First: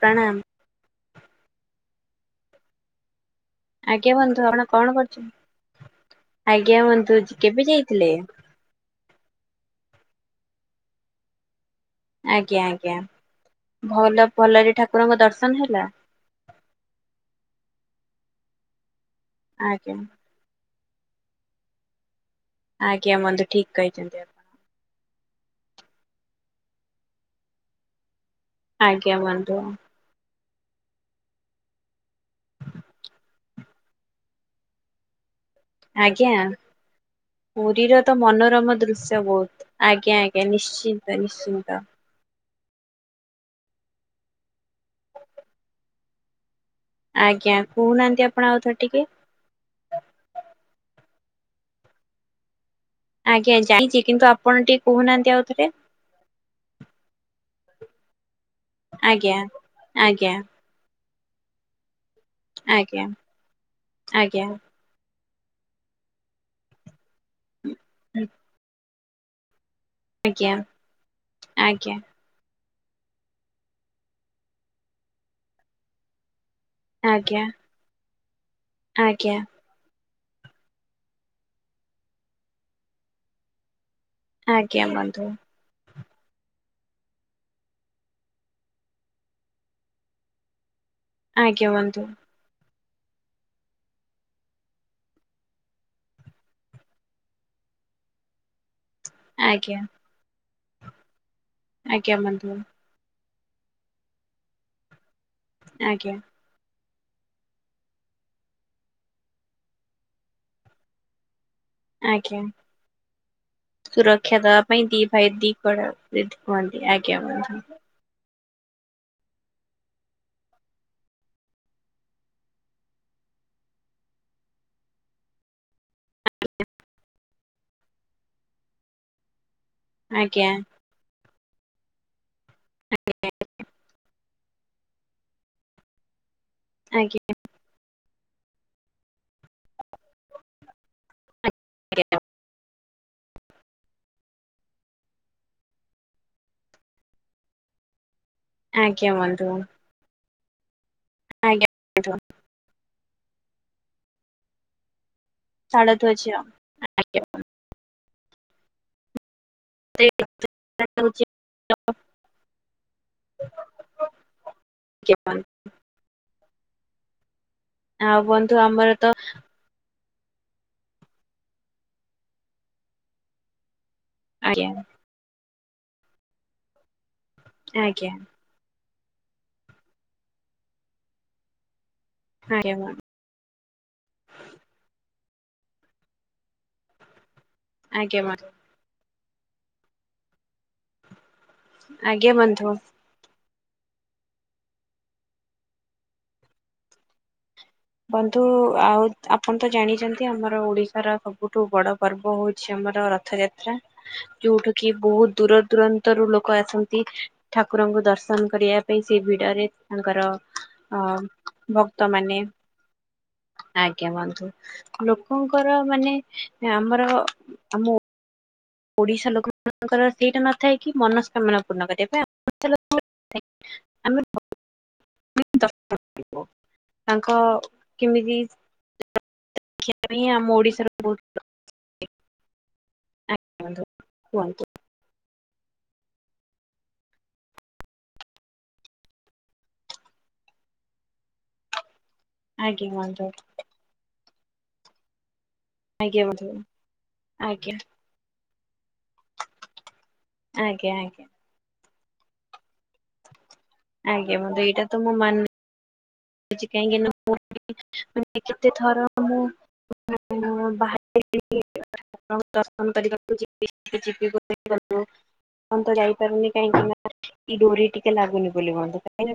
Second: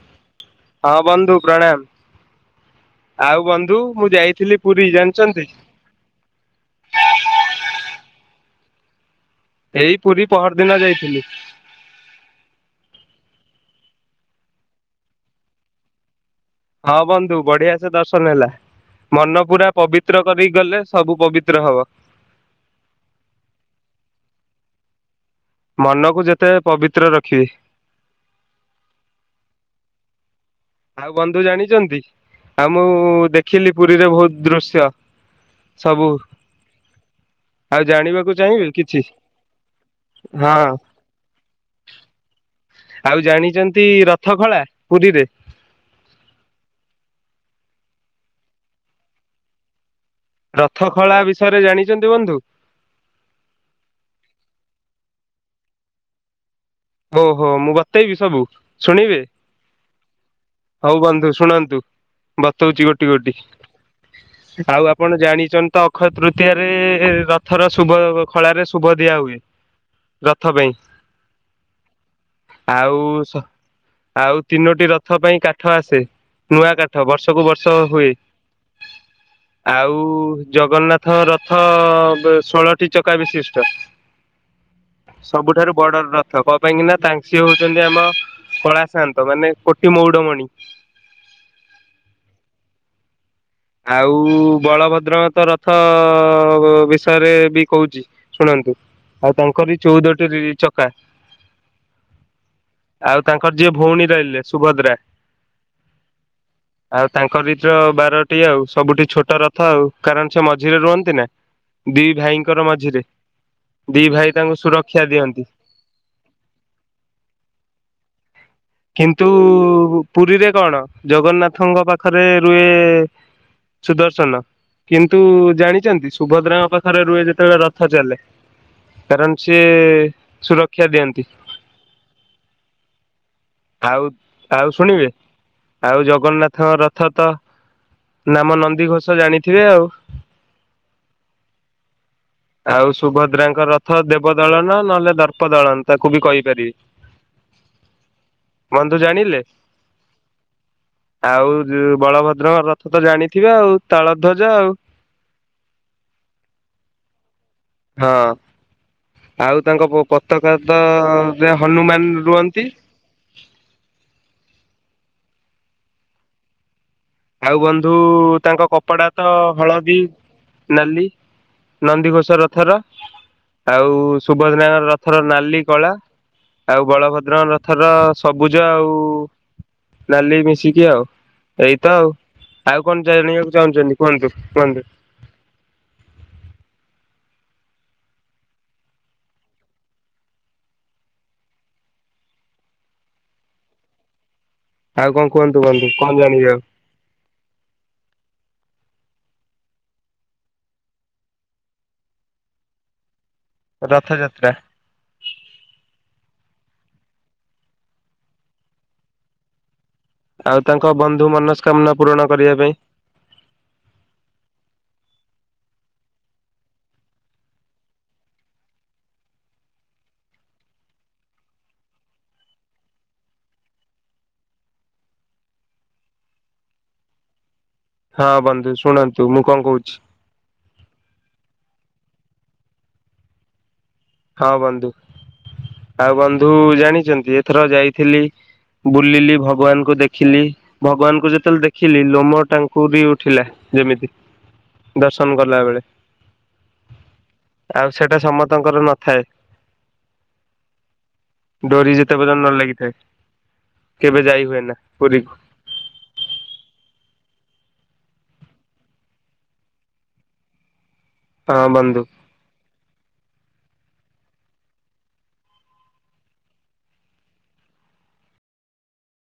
ପ୍ରଣାମ। ହଁ ବନ୍ଧୁ ପ୍ରଣାମ। ଆଉ ବନ୍ଧୁ ମୁଁ ଆଜ୍ଞା ବନ୍ଧୁ ଯାଇଥିଲି ଆପଣ କଣ ପୁରୀ କରୁଛନ୍ତି? ଜାଣିଚନ୍ତି? ଆଜ୍ଞା ବନ୍ଧୁ, କେବେ ଯାଇଥିଲେ? ଏଇ ପୁରୀ ପହରି ଦିନ ଯାଇଥିଲି। ଆଜ୍ଞା ଆଜ୍ଞା, ଭଲ, ଭଲରେ ଠାକୁରଙ୍କ ଦର୍ଶନ ହେଲା? ହଁ, ବନ୍ଧୁ ବଢିଆ ସେ ଦର୍ଶନ ହେଲା, ମନ ପୁରା ଆଜ୍ଞା ପବିତ୍ର କରିକି ଗଲେ, ସବୁ ପବିତ୍ର ହବ। ଆଜ୍ଞା ବନ୍ଧୁ ଠିକ୍ କହିଛନ୍ତି, ଆପ୍ ମନକୁ ଯେତେ ପବିତ୍ର ରଖିବେ ଆଜ୍ଞା ବନ୍ଧୁ। ଆଉ ବନ୍ଧୁ ଜାଣିଚନ୍ତି, ଆଉ ମୁଁ ଦେଖିଲି ପୁରୀରେ ବହୁତ ଦୃଶ୍ୟ। ସବୁ ଆଜ୍ଞା। ଆଉ ପୁରୀରେ ତ ଜାଣିବାକୁ ଚାହିଁବେ ମନୋରମ କିଛି ଦୃଶ୍ୟ ବହୁତ, ଆଜ୍ଞା ଆଜ୍ଞା, ହଁ। ନିଶ୍ଚିନ୍ତ ନିଶ୍ଚିନ୍ତ। ଆଉ ଜାଣିଚନ୍ତି ରଥଖଳା, ପୁରୀରେ? ଆଜ୍ଞା, କହୁନାହାନ୍ତି ଆପଣ ଆଉ ଥରେ ଟିକେ? ରଥ ଖଳା ବିଷୟରେ ଜାଣିଚନ୍ତି ବନ୍ଧୁ? ଆଜ୍ଞା, ଜାଣିଚି କିନ୍ତୁ ଆପଣ ଟିକେ କହୁନାହାନ୍ତି ଆଉ ଥରେ? ଓହୋ, ମୁଁ ବତେଇବି ସବୁ, ଶୁଣିବେ? ଆଜ୍ଞା ଆଜ୍ଞା ହଉ ବନ୍ଧୁ ଶୁଣନ୍ତୁ, ବତଉଚି ଆଜ୍ଞା ଗୋଟି ଗୋଟି, ଆଜ୍ଞା ଆଉ ଆପ୍ ଆପଣ ଜାଣିଚନ୍ତି ତ, ଅକ୍ଷୟ ତୃତୀୟରେ, ରଥର ଶୁଭ ଖଳାରେ, ଶୁଭ ଦିଆ ହୁଏ। ରଥ ଆଜ୍ଞା, ପାଇଁ ଆଜ୍ଞା। ଆଉ, ସ ଆଉ ତିନୋଟି ରଥ ପାଇଁ କାଠ ଆସେ ନୂଆ କା ଠ ଆଜ୍ଞା ବର୍ଷକୁୁ ବର୍ଷ ହୁଏ। ଆଜ୍ଞା। ଆଉ ଜଗନ୍ନାଥ ରଥ ଷୋଳଟି ଚକା ବିଶିଷ୍ଟ। ଆଜ୍ଞା ବନ୍ଧୁ ସବୁଠାରୁ ବଡର ର ତ କ ପାଇଁକି ନା ତାଙ୍କ୍ ସେ ହଉଚନ୍ତି ଆମ କଳା ସାଆନ୍ତ, ମାନେ କୋଟି ମଉଡମଣି। ଆଜ୍ଞା ବନ୍ଧୁ। ଆଉ ବଳଭଦ୍ରଙ୍କର ତ ରଥ ବିଷୟରେ ବି କହୁଚି ଶୁଣନ୍ତୁ, ଆଉ ଆଜ୍ଞା ତାଙ୍କରି ଚଉଦଟି ରି ଚକା। ଆଜ୍ଞା ବନ୍ଧୁ ଆଉ ତାଙ୍କର ଯିଏ ଭଉଣୀ ରହିଲେ, ସୁଭଦ୍ରା ଆଜ୍ଞା। ଆଉ ତାଙ୍କରିତ ବାର ଟି ଆଉ, ସବୁଠି ଛୋଟ ରଥ ଆଉ, କାରଣ ସେ ମଝିରେ ରୁହନ୍ତି ନା? ଦିଇ ଆଜ୍ଞା। ଭାଇଙ୍କର ମଝିରେ, ଦି ଭାଇ ସୁରକ୍ଷା ତାଙ୍କୁ ଦବା ପାଇଁ ଦି ସୁରକ୍ଷା ଦିଅନ୍ତି। [unintelligible] ଆଜ୍ଞା ବନ୍ଧୁ। କିନ୍ତୁ ପୁରୀରେ କଣ, ଜଗନ୍ନାଥଙ୍କ ପାଖରେ ରୁହେ ସୁଦର୍ଶନ। କିନ୍ତୁ ଜାଣିଛନ୍ତି ସୁଭଦ୍ରାଙ୍କ ପାଖରେ ରୁହେ ଯେତେବେଳେ ରଥ ଚାଲେ। କାରଣ ସିଏ ଆଜ୍ଞା ସୁରକ୍ଷା ଦିଅନ୍ତି। ଆଜ୍ଞା [unintelligible] ଆଉ ଆଉ ଶୁଣିବେ ଆଉ ଜଗନ୍ନାଥଙ୍କ ରଥ ଆଜ୍ଞା। ତ ନାମ ନନ୍ଦି ଘୋଷ ଜାଣିଥିବେ ଆଉ। ଜଞ [unintelligible] ଆଉ ସୁଭଦ୍ରାଙ୍କ ରଥ ଦେବ ଦଳନ ନହେଲେ ଦର୍ପ ଦଳନ ତାକୁ ବି କହିପାରିବି। [inaudible] ଆଜ୍ଞା ଜାଣିଲେ ବନ୍ଧୁ। ଆଉ ଆଜ୍ଞା ଯଉ ବନ୍ଧୁ ବଳଭଦ୍ରଙ୍କ ରଥ ତ ଜାଣିଥିବେ ଆଉ ତାଳ ଧ୍ୱଜ ଆଉ। ତାଳ ଧୋଜ। ହଁ ଆଉ ତାଙ୍କ ପତାକା ତ ଯେ ହନୁମାନ ରୁହନ୍ତି। କପ [unintelligible] ଆଉ ବନ୍ଧୁ ଆଉ ବନ୍ଧୁ ତାଙ୍କ ଆମର କପଡା ତ ହଳଦୀ। ନାଲି ନନ୍ଦିଘୋଷ ରଥର ଆଉ ଆଜ୍ଞା ସୁଭଦ୍ରାଙ୍କ ରଥ ରଥର ନାଲି କଳା ଆଉ ବଳଭଦ୍ର ରଥର ଆଜ୍ଞା ସବୁ ସବୁଜ ଆଉ ନାଲି ମିଶିକି ଆଉ। ତ ଆଉ ଆଜ୍ଞା ଆଉ ବନ୍ଧୁ। କଣ ଜ ଜାଣିବାକୁ ଚାହୁଁଛନ୍ତି କୁହନ୍ତୁ କୁହନ୍ତୁ। ଆଜ୍ଞ। ଆଜ୍ଞା ବନ୍ଧୁ। ଆଉ କଣ କୁହନ୍ତୁ କୁହନ୍ତୁ କଣ ଜାଣିବି ଆଉ। ବନ୍ଧୁ ଆଉ ଆପଣ ତ ଜାଣିଛନ୍ତି ଆମର ଓଡିଶାର ସବୁଠୁ ବଡ ପର୍ବ ହଉ ଅଛି ଆମର ରଥ ଯାତ୍ରା ରଥଯାତ୍ରା ଯୋଉଠା କି ବହୁତ ଦୂର ଦୂରାନ୍ତରୁ ଲୋକ ଆସନ୍ତି। ଠାକୁରଙ୍କୁ ଦର୍ଶନ କରିବା ପାଇଁ ସେଇ ଭିଡରେ। ତାଙ୍କର ଆଉ ତାଙ୍କ ଅ ବନ୍ଧୁ ମନସ୍କାମନା ଭକ୍ତ ପୂରଣ ମାନେ। କରିବା ପାଇଁ ଆଜ୍ଞା ବନ୍ଧୁ ଲୋକଙ୍କର ମାନେ ଆମର ଆମ। ଓଡିଶା ଲୋକମାନାନଙ୍କର ସେଇଟା ନଥାଏ କି ମନସ୍କାମନା ପୂର୍ଣ୍ଣ କରିବା [inaudible] ଆମେ [unintelligible] [inaudible] ତାଙ୍କ ହଁ ବନ୍ଧୁ ଶୁଣନ୍ତୁ ମୁଁ କଣ କହୁଛି। ଆଜ୍ଞା ଆମ ଓଡିଶାର ବହୁତ [inaudible] ଆଜାୁ ହଁ ବନ୍ଧୁ, ଆଉ ବନ୍ଧୁ ଜାଣିଛନ୍ତି ଏଥର ଯାଇଥିଲି। ବୁଲିଲି ଭଗବାନଙ୍କୁ ଦେଖିଲି ଭଗବାନଙ୍କୁ ଯେତେବେଳେ ଦେଖିଲି ଲୋମ ଆଜ୍ଞା ତାଙ୍କୁରି ବନ୍ଧୁ ଉଠିଲା ଯେମିତି ଦର୍ଶନ କଲା ବେଳେ। ଆଜ୍ଞା ବନ୍ଧୁ ଆଜ୍ଞା। ଆଉ ସେଟା ସମସ୍ତଙ୍କର ନ ଆଜ୍ଞା, ଆଜ୍ଞା। ଡୋରି ଯେତେ ପର୍ଯ୍ୟନ୍ତ ନ ଲାଗିଥାଏ କେବେ ଆଜ୍ଞା ଯାଇ ବନ୍ଧୁ ହୁଏନା ଏଇଟା ତ ମୁଁ ପୁରୀ। ମାନୁଛି କାହିଁକି ନା ମୁ କେତେ ଥର [inaudible] ମୁଁ ହଁ ବନ୍ଧୁ। ଦର୍ଶନ କରିବାିୁ [inaudible] ମୁଁ ତ ଯାଇପାରୁନି କାହିଁକି ନା ଡୋରି ଟିକେ ଲାଗୁନି ବୋଲି [inaudible]